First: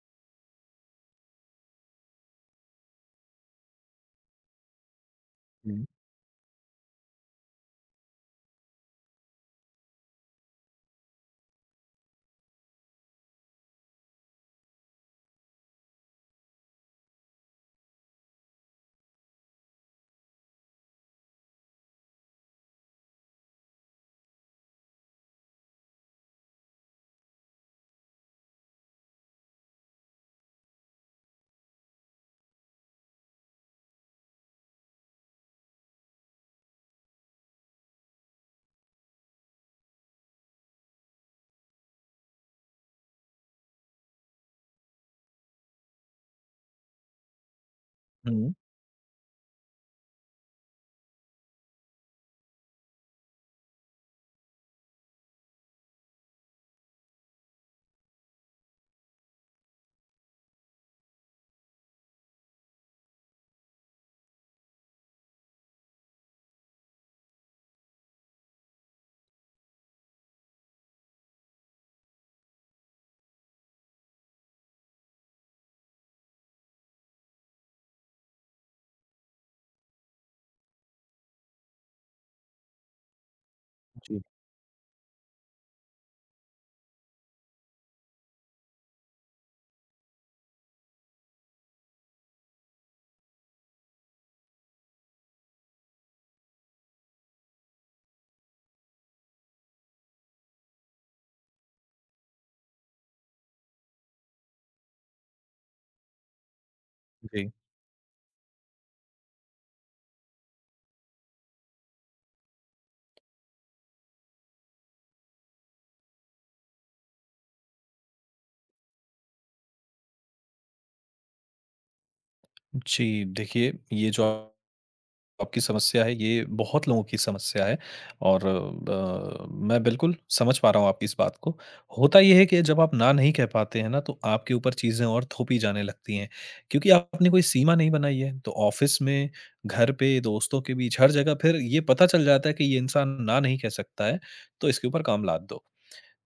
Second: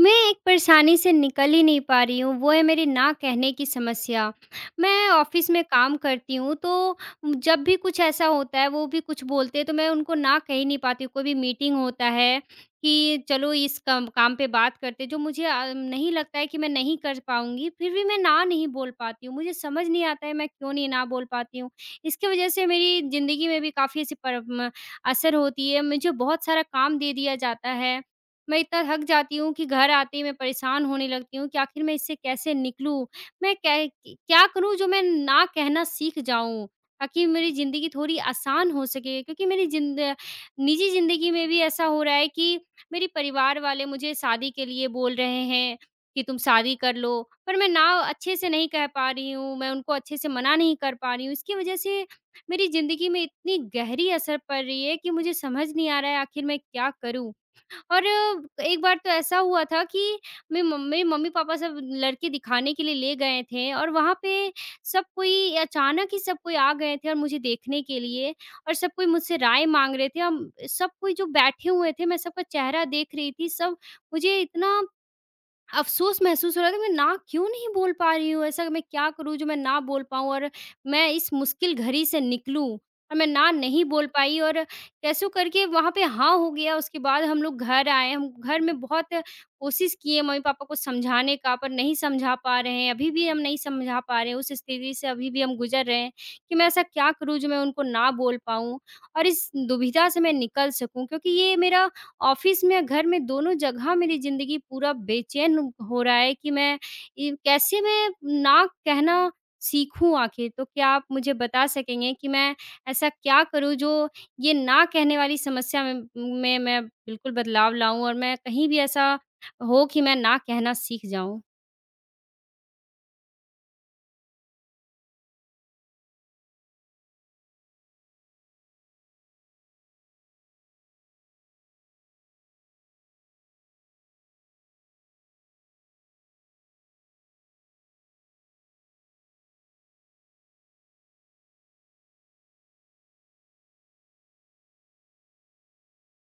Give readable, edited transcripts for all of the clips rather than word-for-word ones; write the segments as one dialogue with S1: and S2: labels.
S1: मैं एक परेशानी से निकल ही नहीं पा रही हूँ, वो है मेरी ना कहने की समस्या। मैं ऑफ़िस में
S2: हुँ,
S1: काम करती हूँ, तो जब भी कुछ ऐसा होता है, वो भी कुछ बोलते हैं, तो मैं उनको ना कह ही नहीं पाती हूँ। कोई भी मीटिंग होता है कि चलो इस कम काम पे बात करते हैं, जो मुझे नहीं लगता है कि मैं नहीं कर पाऊँगी, फिर भी मैं ना नहीं बोल पाती हूँ। मुझे समझ नहीं आता है, मैं क्यों नहीं ना बोल पाती हूँ। इसकी वजह से मेरी ज़िंदगी में भी काफ़ी ऐसी पर म असर होती है। मुझे बहुत सारा काम दे दिया जाता है। मैं इतना थक जाती हूँ कि घर आते ही मैं परेशान होने लगती हूँ कि आखिर मैं इससे कैसे निकलूँ? मैं कै क्या करूँ जो मैं ना कहना सीख जाऊँ? ताकि मेरी ज़िंदगी थोड़ी आसान हो सके, क्योंकि मेरी ज़िंद निजी ज़िंदगी में भी ऐसा हो रहा है कि मेरे परिवार वाले मुझे शादी के लिए बोल रहे हैं कि तुम शादी कर लो, पर मैं ना अच्छे से
S2: हुँ।
S1: नहीं कह पा रही हूँ, मैं उनको अच्छे से मना नहीं कर पा रही हूँ। इसकी वज़ह से मेरी ज़िंदगी में इतनी गहरी असर पड़ रही है कि मुझे समझ नहीं आ रहा है, आखिर मैं क्या करूँ? और एक बार तो ऐसा हुआ था कि मेरी मम मेरे मम्मी-पापा सब लड़के दिखाने के लिए ले गए थे, और वहाँ पे सब कोई अचानक ही सब कोई आ गए थे, और मुझे देखने के लिए और सब कोई मुझसे राय माँग रहे थे। सब कोई जो बैठे हुए थे, मैं सबका चेहरा देख रही थी, सब। मुझे इतना अफ़सोस महसूस हो रहा था, मैं ना क्यों नहीं बोल पा रही हूँ? ऐसा मैं क्या करूँ जो मैं ना बोल पाऊँ और मैं इस मुश्किल घड़ी से निकलूँ? और मैं ना नहीं बोल
S2: जी,
S1: पाई, और कैसों करके वहाँ पे हाँ हो गया। उसके बाद हम लोग घर आए। हम घर में बहुत कोशिश किए मम्मी-पापा को समझाने का, पर नहीं समझा पा रहे हैं। अभी भी हम नहीं समझा पा रहे हैं। उस स्थिति से अभी भी हम गुज़र रहे हैं कि मैं ऐसा क्या करूँ जो मैं उनको ना बोल पाऊँ? और इस दुविधा से मैं निकल सकूँ, क्योंकि ये मेरा ऑफिस में या घर में, दोनों जगह मेरी ज़िंदगी पूरा बेचैन हो रहा है कि मैं ये
S2: जी।
S1: कैसे मैं ना कहना सीखूँ आखिर? तो क्या आप मुझे बता सकेंगे कि मैं ऐसा क्या करूँ जो ये ना कहने वाली समस्या में मैं बिल्कुल बदलाव लाऊँ, और मैं कहीं भी ऐसा हो कि मैं ना कहना सीख जाऊँ?
S2: जी, देखिए ये जो आपकी समस्या है ये बहुत लोगों की समस्या है और मैं बिल्कुल समझ पा रहा हूँ आपकी इस बात को। होता ये है कि जब आप ना नहीं कह पाते हैं ना तो आपके ऊपर चीज़ें और थोपी जाने लगती हैं। क्योंकि आपने कोई सीमा नहीं बनाई है तो ऑफ़िस में, घर पे, दोस्तों के बीच हर जगह फिर ये पता चल जाता है कि ये इंसान ना नहीं कह सकता है, तो इसके ऊपर काम लाद दो।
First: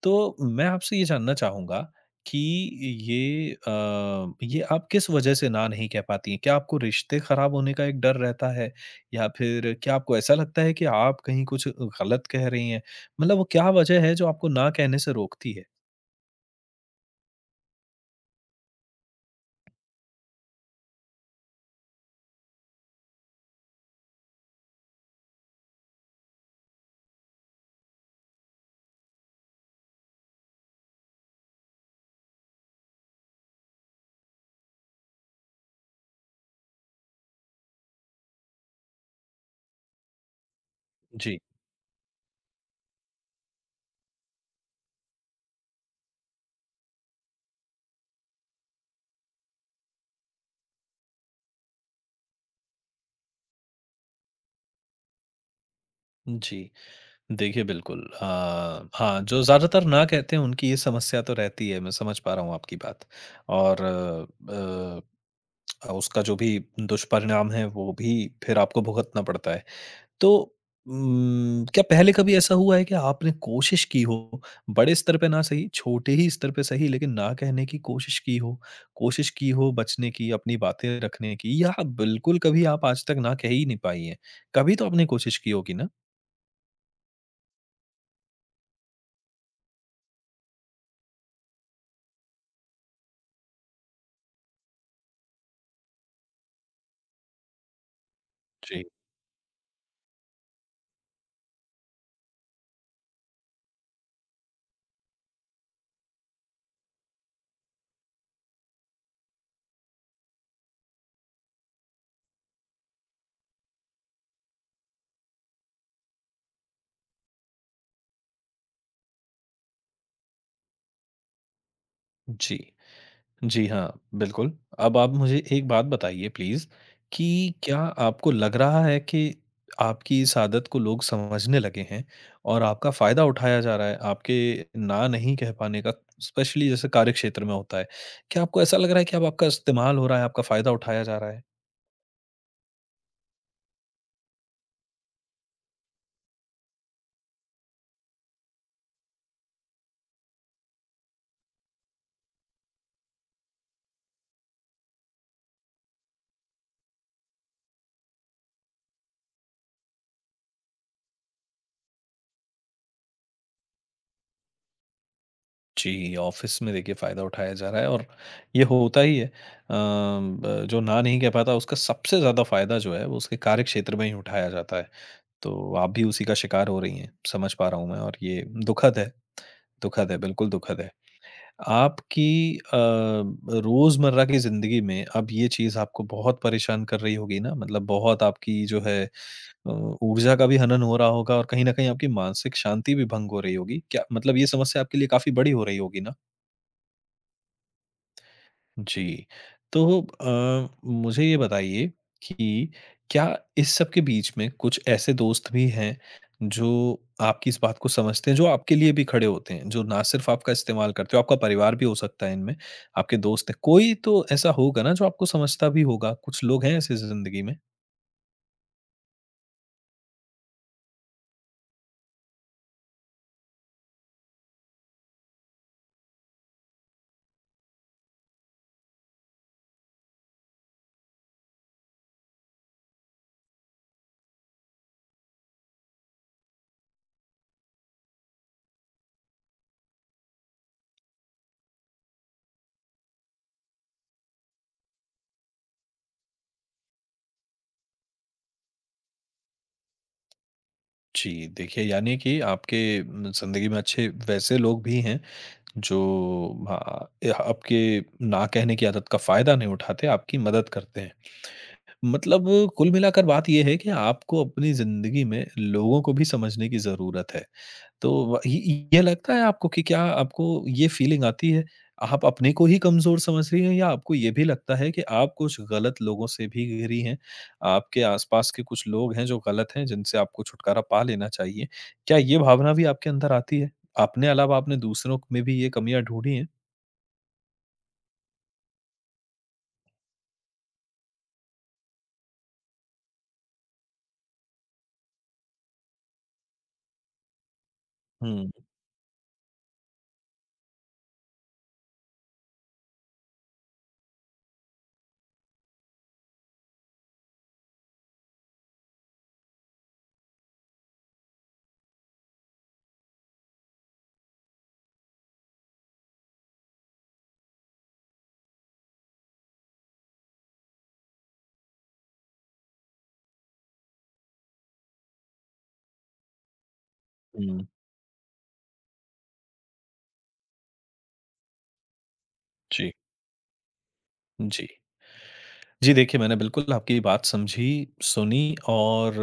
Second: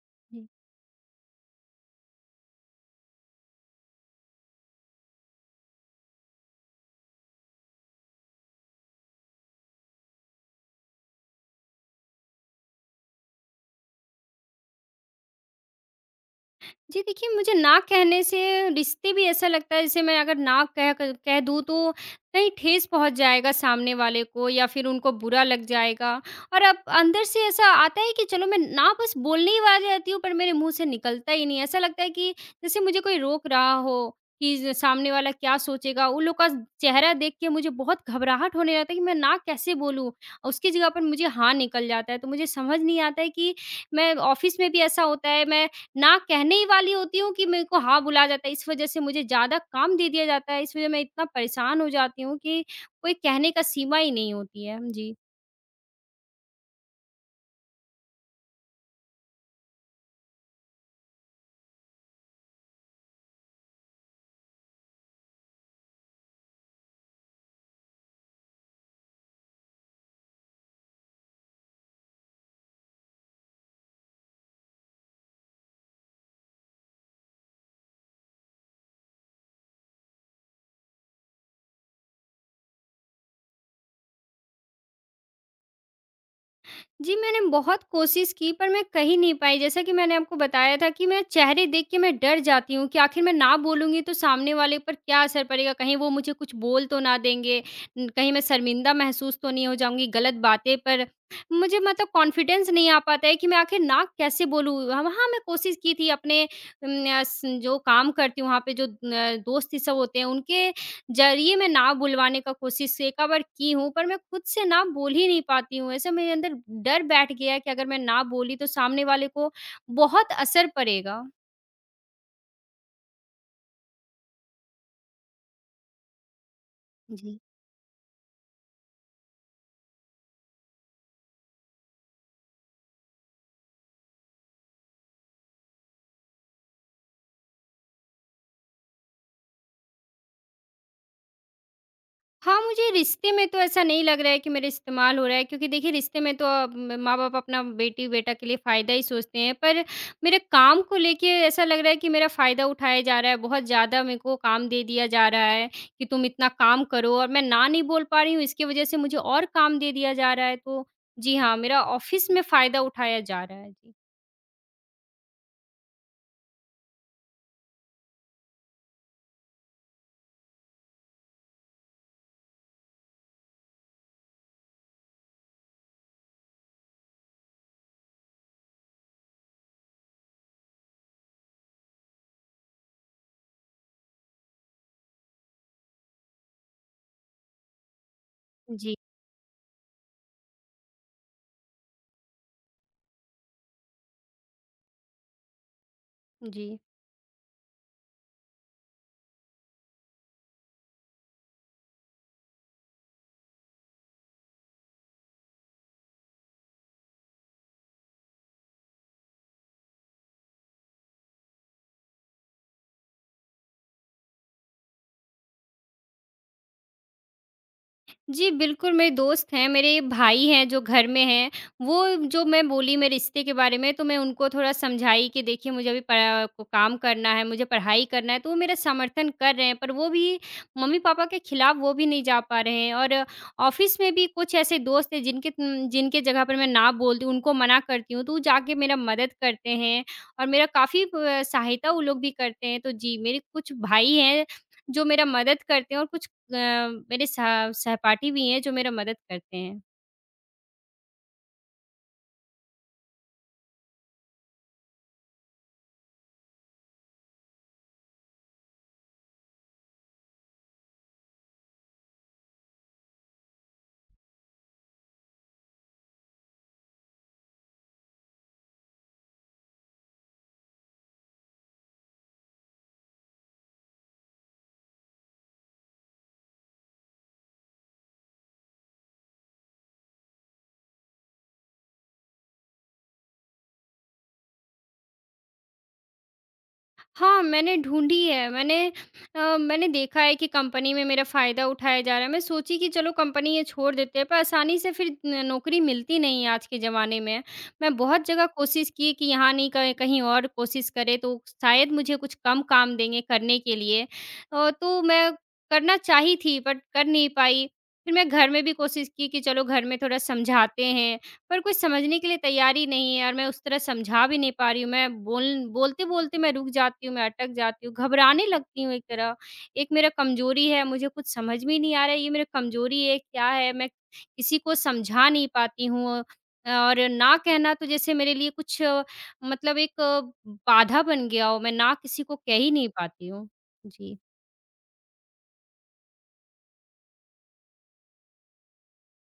S2: तो मैं आपसे ये जानना चाहूँगा कि ये आप किस वजह से ना नहीं कह पाती हैं? क्या आपको रिश्ते ख़राब होने का एक डर रहता है? या फिर क्या आपको ऐसा लगता है कि आप कहीं कुछ गलत कह रही हैं? मतलब वो क्या वजह है जो आपको ना कहने से रोकती है?
S1: जी, देखिए, मुझे ना कहने से रिश्ते भी ऐसा लगता है, जैसे मैं अगर ना कह दूँ तो कहीं ठेस पहुँच जाएगा सामने वाले को, या फिर उनको बुरा लग जाएगा। और अब अंदर से ऐसा आता है कि चलो मैं ना बस बोलने ही वाली रहती हूँ, पर मेरे मुँह से निकलता ही नहीं है। ऐसा लगता है कि जैसे मुझे कोई रोक रहा हो कि ज सामने वाला क्या सोचेगा? उन लोग का चेहरा देख के मुझे बहुत घबराहट होने लगता है कि मैं ना कैसे बोलूँ? उसकी जगह पर मुझे
S2: जी,
S1: हाँ निकल जाता है। तो मुझे समझ नहीं आता है कि मैं ऑफ़िस में भी ऐसा होता है, मैं ना कहने ही वाली होती हूँ कि मेरे को हाँ बुला जाता है, इस वजह से मुझे ज़्यादा काम दे दिया जाता है, इस वजह मैं इतना परेशान हो जाती हूँ कि कोई कहने का सीमा ही नहीं होती है। जी।
S2: जी। देखिए हाँ, जो ज़्यादातर ना कहते हैं उनकी ये समस्या तो रहती है, मैं समझ पा रहा हूँ आपकी बात। और उसका जो भी दुष्परिणाम है वो भी फिर आपको भुगतना पड़ता है। तो क्या पहले कभी ऐसा हुआ है कि आपने कोशिश की हो, बड़े स्तर पे ना सही, छोटे ही स्तर पे सही लेकिन ना कहने की कोशिश की हो? कोशिश की हो बचने की, अपनी बातें रखने की या बिल्कुल कभी आप आज तक ना कह ही नहीं पाई हैं? कभी तो आपने कोशिश की होगी ना?
S1: जी, मैंने बहुत कोशिश की, पर मैं कह ही नहीं पाई। जैसा कि मैंने आपको बताया था कि मैं चेहरे देख के मैं डर जाती हूँ कि आखिर मैं ना बोलूँगी तो सामने वाले पर क्या असर पड़ेगा? कहीं वो मुझे कुछ बोल तो ना देंगे? कहीं मैं
S2: जी।
S1: शर्मिंदा महसूस तो नहीं हो जाऊँगी गलत बातें पर? मुझे मतलब कॉन्फिडेंस नहीं आ पाता है कि मैं आखिर ना कैसे बोलूँ? हाँ, वहाँ मैं कोशिश की थी अपने उम, अ, स जो काम करती हूँ वहाँ पे जो न दोस्त ये सब होते हैं, उनके ज़रिए मैं ना बुलवाने का कोशिश एका बार की हूँ, पर मैं खुद से ना बोल ही नहीं पाती हूँ। ऐसे मेरे अंदर डर बैठ गया है कि अगर मैं ना बोली तो सामने वाले को बहुत असर पड़ेगा।
S2: जी। जी हाँ, बिल्कुल। अब आप मुझे एक बात बताइए प्लीज़
S1: जी।
S2: कि क्या आपको लग रहा है कि आपकी इस आदत को लोग समझने लगे हैं और आपका फ़ायदा उठाया जा रहा है, आपके ना नहीं कह पाने का स्पेशली जैसे कार्यक्षेत्र में होता है। क्या आपको ऐसा लग रहा है कि अब आपका इस्तेमाल हो रहा है, आपका फ़ायदा उठाया जा रहा है?
S1: हाँ, मुझे रिश्ते में तो ऐसा नहीं लग रहा है कि मेरा इस्तेमाल हो रहा है, क्योंकि देखिए रिश्ते में तो अ, म माँ-बाप अपना बेटी-बेटा के लिए फ़ायदा ही सोचते हैं। पर मेरे काम को लेके ऐसा लग रहा है कि मेरा फ़ायदा उठाया जा रहा है, बहुत ज़्यादा मेरे को काम दे दिया जा रहा है कि तुम इतना काम करो, और मैं ना नहीं बोल पा रही हूँ, इसकी वज़ह से मुझे और काम दे दिया जा रहा है। तो जी हाँ, मेरा ऑफ़िस में फ़ायदा उठाया जा रहा है। जी।
S2: जी, ऑफ़िस में देखिए फ़ायदा उठाया जा रहा है और ये होता ही है। ब जो ना नहीं कह पाता उसका सबसे ज़्यादा फ़ायदा जो है वो उसके कार्यक्षेत्र में ही उठाया जाता है। तो आप भी उसी का शिकार हो रही हैं, समझ पा रहा हूँ मैं और ये दुखद है, दुखद है, बिल्कुल दुखद है। आपकी अ, रोज़मर्रा की ज़िंदगी में अब ये चीज़ आपको बहुत परेशान कर रही होगी ना? मतलब बहुत आपकी जो
S1: जी।
S2: है अ, ऊर्जा का भी हनन हो रहा होगा और कहीं न कहीं आपकी मानसिक शांति भी भंग हो रही होगी। क्या मतलब ये समस्या आपके लिए काफ़ी बड़ी हो रही होगी ना?
S1: जी।
S2: जी। तो मुझे ये बताइए कि क्या इस सब के बीच में कुछ ऐसे दोस्त भी हैं, जो आपकी इस बात को समझते हैं, जो आपके लिए भी खड़े होते हैं, जो ना सिर्फ़ आपका इस्तेमाल करते हो, आपका परिवार भी हो सकता है इनमें, आपके दोस्त हैं। कोई तो ऐसा होगा ना जो आपको समझता भी होगा, कुछ लोग हैं ऐसे ज़िंदगी में?
S1: जी, बिल्कुल, मेरे दोस्त हैं, मेरे भाई हैं जो घर में हैं, वो जो मैं बोली मैं रिश्ते के बारे में, तो मैं उनको थोड़ा समझाई कि देखिए मुझे अभी पढ़ा को काम करना है, मुझे पढ़ाई करना है, तो वो मेरा समर्थन कर रहे हैं, पर वो भी मम्मी-पापा के खिलाफ वो भी नहीं जा पा रहे हैं। और ऑफ़िस में भी कुछ ऐसे दोस्त हैं जिनके जगह पर मैं ना बोलती हूँ, उनको मना करती हूँ, तो वो जाके मेरा मदद करते हैं, और मेरा काफ़ी ब सहायता वो लोग भी करते हैं। तो जी, मेरे कुछ भाई हैं जो मेरा मदद करते हैं, और कुछ अ, मेरे सह सहपाठी भी हैं जो मेरा मदद करते हैं।
S2: जी, देखिए यानी कि आपके ज़िंदगी में अच्छे वैसे लोग भी हैं, जो हाँ, आपके ना कहने की आदत का फ़ायदा नहीं उठाते, आपकी मदद करते हैं। मतलब कुल मिलाकर बात ये है कि आपको अपनी ज़िंदगी में लोगों को भी समझने की ज़रूरत है। तो व ये लगता है आपको कि क्या आपको ये फ़ीलिंग आती है, आप अपने को ही कमज़ोर समझ रही हैं या आपको ये भी लगता है कि आप कुछ गलत लोगों से भी घिरी हैं? आपके आस-पास के कुछ लोग हैं जो गलत हैं, जिनसे आपको छुटकारा पा लेना चाहिए। क्या ये भावना भी आपके अंदर आती है? अपने अलावा आपने दूसरों में भी ये कमियाँ ढूँढी हैं?
S1: हाँ, मैंने ढूँढी है, मैंने देखा है कि कंपनी में मेरा फ़ायदा उठाया जा रहा है। मैं सोची कि चलो कंपनी ये छोड़ देते हैं, पर आसानी से फिर न नौकरी मिलती नहीं है आज के ज़माने में। मैं बहुत जगह
S2: हुँ,
S1: कोशिश की कि यहाँ नहीं क कहीं और कोशिश करें तो शायद मुझे कुछ कम काम देंगे करने के लिए। तो मैं करना चाही थी, बट कर नहीं पाई। फिर मैं घर में भी कोशिश की कि चलो घर में थोड़ा समझाते हैं, पर कोई समझने के लिए तैयार ही नहीं है, और मैं उस तरह समझा भी नहीं पा रही हूँ। मैं बोल बोलते-बोलते मैं रुक जाती हूँ, मैं अटक जाती हूँ, घबराने लगती हूँ एक तरह। एक मेरा कमज़ोरी है, मुझे कुछ समझ में ही नहीं आ रहा है, ये मेरा कमज़ोरी है, क्या है? मैं किसी को समझा नहीं पाती हूँ, और ना
S2: हुँ।
S1: कहना तो जैसे मेरे लिए कुछ मतलब एक बाधा बन गया हो, मैं ना किसी को कह ही नहीं
S2: जी,
S1: पाती हूँ। जी।
S2: जी। जी, देखिए मैंने बिल्कुल आपकी बात समझी, सुनी और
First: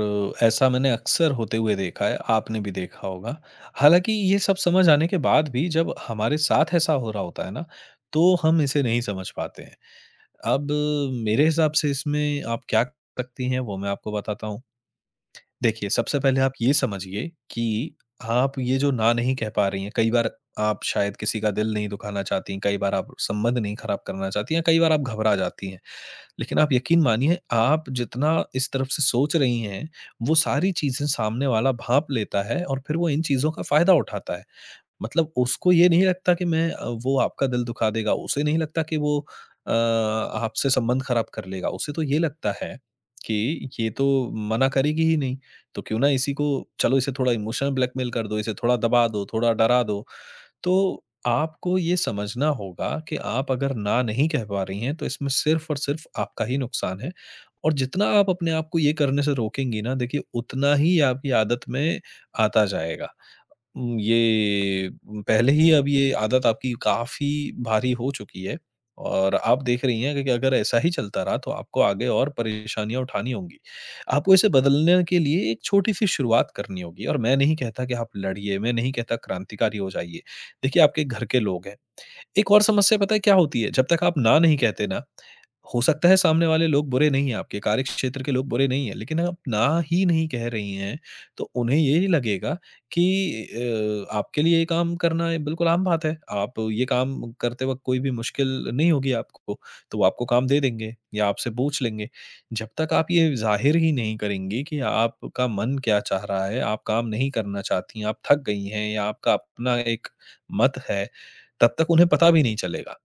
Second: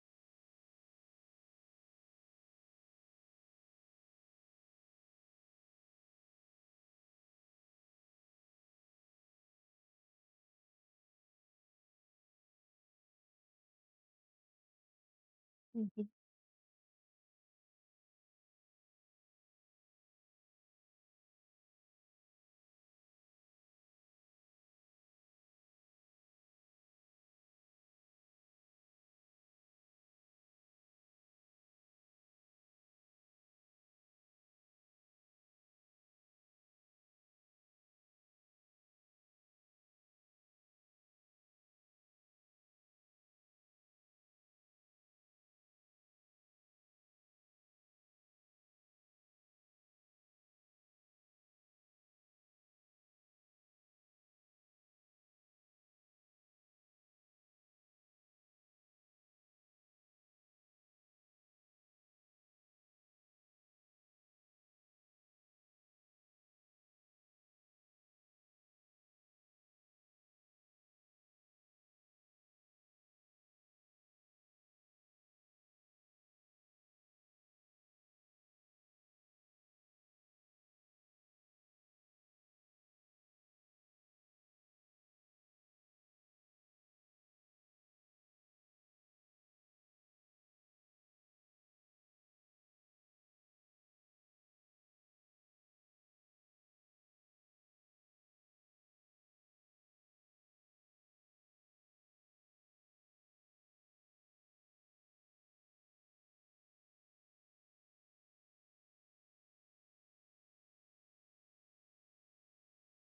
S2: ऐसा मैंने अक्सर होते हुए देखा है, आपने भी देखा होगा। हालाँकि ये सब समझ आने के बाद भी जब हमारे साथ ऐसा हो रहा होता है ना, तो हम इसे नहीं समझ पाते हैं। अब मेरे हिसाब से इसमें आप क्या कर सकती हैं वो मैं आपको बताता हूँ। देखिए, सबसे पहले आप ये समझिए कि आप ये जो ना नहीं कह पा रही हैं, कई बार आप शायद किसी का दिल नहीं दुखाना चाहती, हैं, कई बार आप संबंध नहीं खराब करना चाहती या कई बार आप घबरा जाती हैं। लेकिन आप यकीन मानिए आप जितना इस तरफ से सोच रही हैं, वो सारी चीज़ें सामने वाला भाँप लेता है और फिर वो इन चीज़ों का फ़ायदा उठाता है। मतलब उसको ये नहीं लगता कि वो आपका दिल दुखा देगा, उसे नहीं लगता कि वो आपसे संबंध खराब कर लेगा। उसे तो ये लगता है कि ये तो मना करेगी ही नहीं, तो क्यों ना इसी को चलो इसे थोड़ा इमोशनल ब्लैकमेल कर दो, इसे थोड़ा दबा दो, थोड़ा डरा दो। तो आपको ये समझना होगा कि आप अगर ना नहीं कह पा रही हैं, तो इसमें सिर्फ़ और सिर्फ़ आपका ही नुकसान है। और जितना आप अपने आप को ये करने से रोकेंगी ना, देखिए उतना ही आपकी आदत में आता जाएगा। ये पहले ही अब ये आदत आपकी काफ़ी भारी हो चुकी है और आप देख रही हैं कि अगर ऐसा ही चलता रहा तो आपको आगे और परेशानियाँ उठानी होंगी। आपको इसे बदलने के लिए एक छोटी-सी शुरुआत करनी होगी और मैं नहीं कहता कि आप लड़िए, मैं नहीं कहता क्रांतिकारी हो जाइए। देखिए आपके घर के लोग हैं। एक और समस्या पता है क्या होती है? जब तक आप ना नहीं कहते ना, हो सकता है सामने वाले लोग बुरे नहीं हैं, आपके कार्यक्षेत्र के लोग बुरे नहीं हैं, लेकिन आप ना ही नहीं कह रही हैं, तो उन्हें ये लगेगा कि आपके लिए ये काम करना ये बिल्कुल आम बात है। आप ये काम करते वक़्त कोई भी मुश्किल नहीं होगी आपको, तो वो आपको काम दे देंगे या आपसे पूछ लेंगे। जब तक आप ये ज़ाहिर ही नहीं करेंगी कि आपका मन क्या चाह रहा है, आप काम नहीं करना चाहती हैं, आप थक गई हैं या आपका अपना एक मत है तब तक उन्हें पता भी नहीं चलेगा।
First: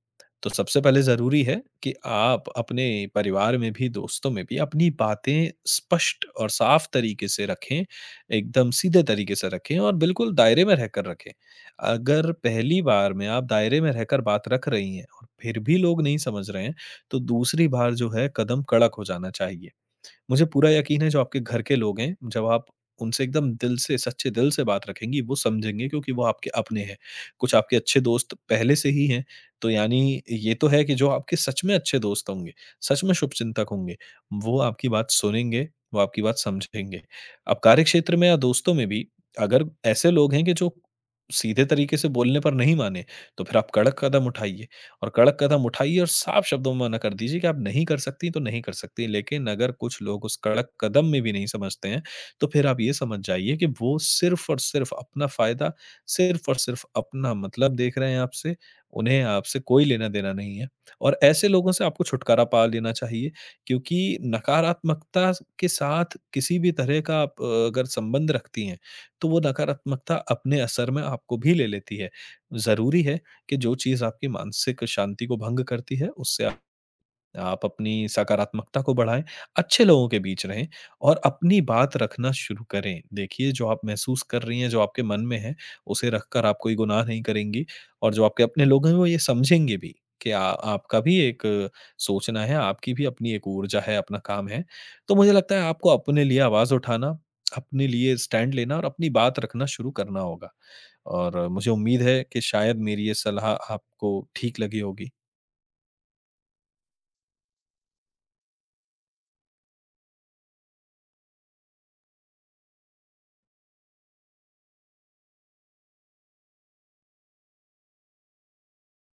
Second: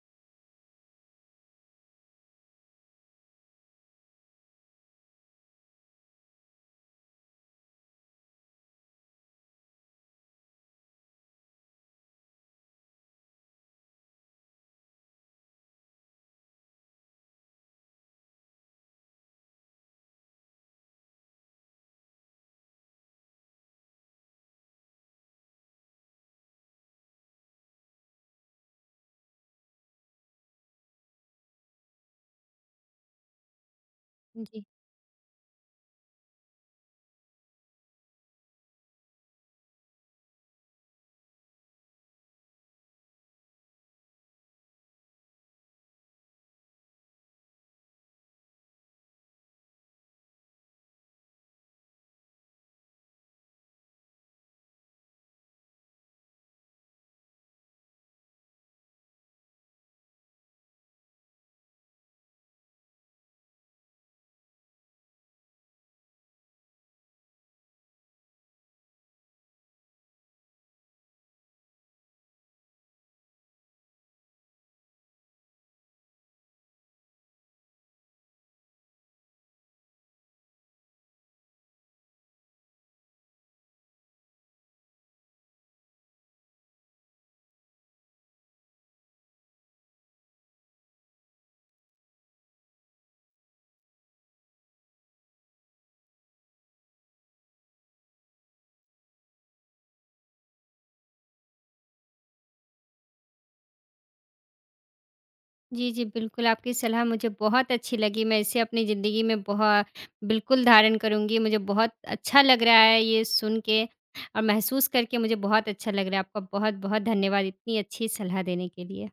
S2: तो सबसे पहले ज़रूरी है कि आप अपने परिवार में भी, दोस्तों में भी अपनी बातें स्पष्ट और साफ तरीके से रखें, एकदम सीधे तरीके से रखें और बिल्कुल दायरे में रहकर रखें। अगर पहली बार में आप दायरे में रहकर बात रख रही हैं और फिर भी लोग नहीं समझ रहे हैं, तो दूसरी बार जो है कदम कड़क हो जाना चाहिए। मुझे पूरा यकीन है जो आपके घर के लोग हैं, जब आप उनसे एकदम दिल से, सच्चे दिल से बात रखेंगी, वो समझेंगे क्योंकि वो आपके अपने हैं। कुछ आपके अच्छे दोस्त पहले से ही हैं, तो यानी ये तो है कि जो आपके सच में अच्छे दोस्त होंगे, सच में शुभचिंतक होंगे,
S1: जी,
S2: वो
S1: जी।
S2: आपकी बात सुनेंगे, वो आपकी बात समझेंगे। अब कार्यक्षेत्र में या दोस्तों में भी अगर ऐसे लोग हैं कि जो सीधे तरीके से बोलने पर नहीं माने, तो फिर आप कड़क कदम उठाइए। और कड़क कदम उठाइए और साफ शब्दों में मना कर दीजिए कि आप नहीं कर सकती तो नहीं कर सकती। लेकिन अगर कुछ लोग उस कड़क कदम में भी नहीं समझते हैं, तो फिर आप ये समझ जाइए कि वो सिर्फ़ और सिर्फ़ अपना फ़ायदा, सिर्फ़ और सिर्फ़ अपना मतलब देख रहे हैं आपसे, उन्हें आपसे कोई लेना-देना नहीं है। और ऐसे लोगों से आपको छुटकारा पा लेना चाहिए क्योंकि नकारात्मकता के साथ किसी भी तरह का आप अगर संबंध रखती हैं, तो वो नकारात्मकता अपने असर में आपको भी ले लेती है। ज़रूरी है कि जो चीज़ आपकी मानसिक शांति को भंग करती है, उससे आप अपनी सकारात्मकता को बढ़ाएँ, अच्छे लोगों के बीच रहें और अपनी बात रखना शुरू करें। देखिए, जो आप महसूस कर रही हैं, जो आपके मन में है, उसे रखकर आप कोई गुनाह नहीं करेंगी और जो आपके अपने लोग हैं, वो ये समझेंगे भी कि आ आपका भी एक सोचना है, आपकी भी अपनी एक ऊर्जा है, अपना काम है। तो मुझे लगता है आपको अपने लिए आवाज़ उठाना, अपने लिए स्टैंड लेना और अपनी बात रखना शुरू करना होगा और मुझे उम्मीद है कि शायद मेरी ये सलाह आपको ठीक लगी होगी।
S1: जी, जी, बिल्कुल, आपकी सलाह मुझे बहुत अच्छी लगी, मैं इसे अपनी ज़िंदगी में बहु बिल्कुल धारण करूँगी, मुझे बहुत अच्छा लग रहा है ये सुन के, और महसूस करके मुझे बहुत अच्छा लग रहा है। आपका बहुत-बहुत धन्यवाद इतनी अच्छी सलाह देने के लिए।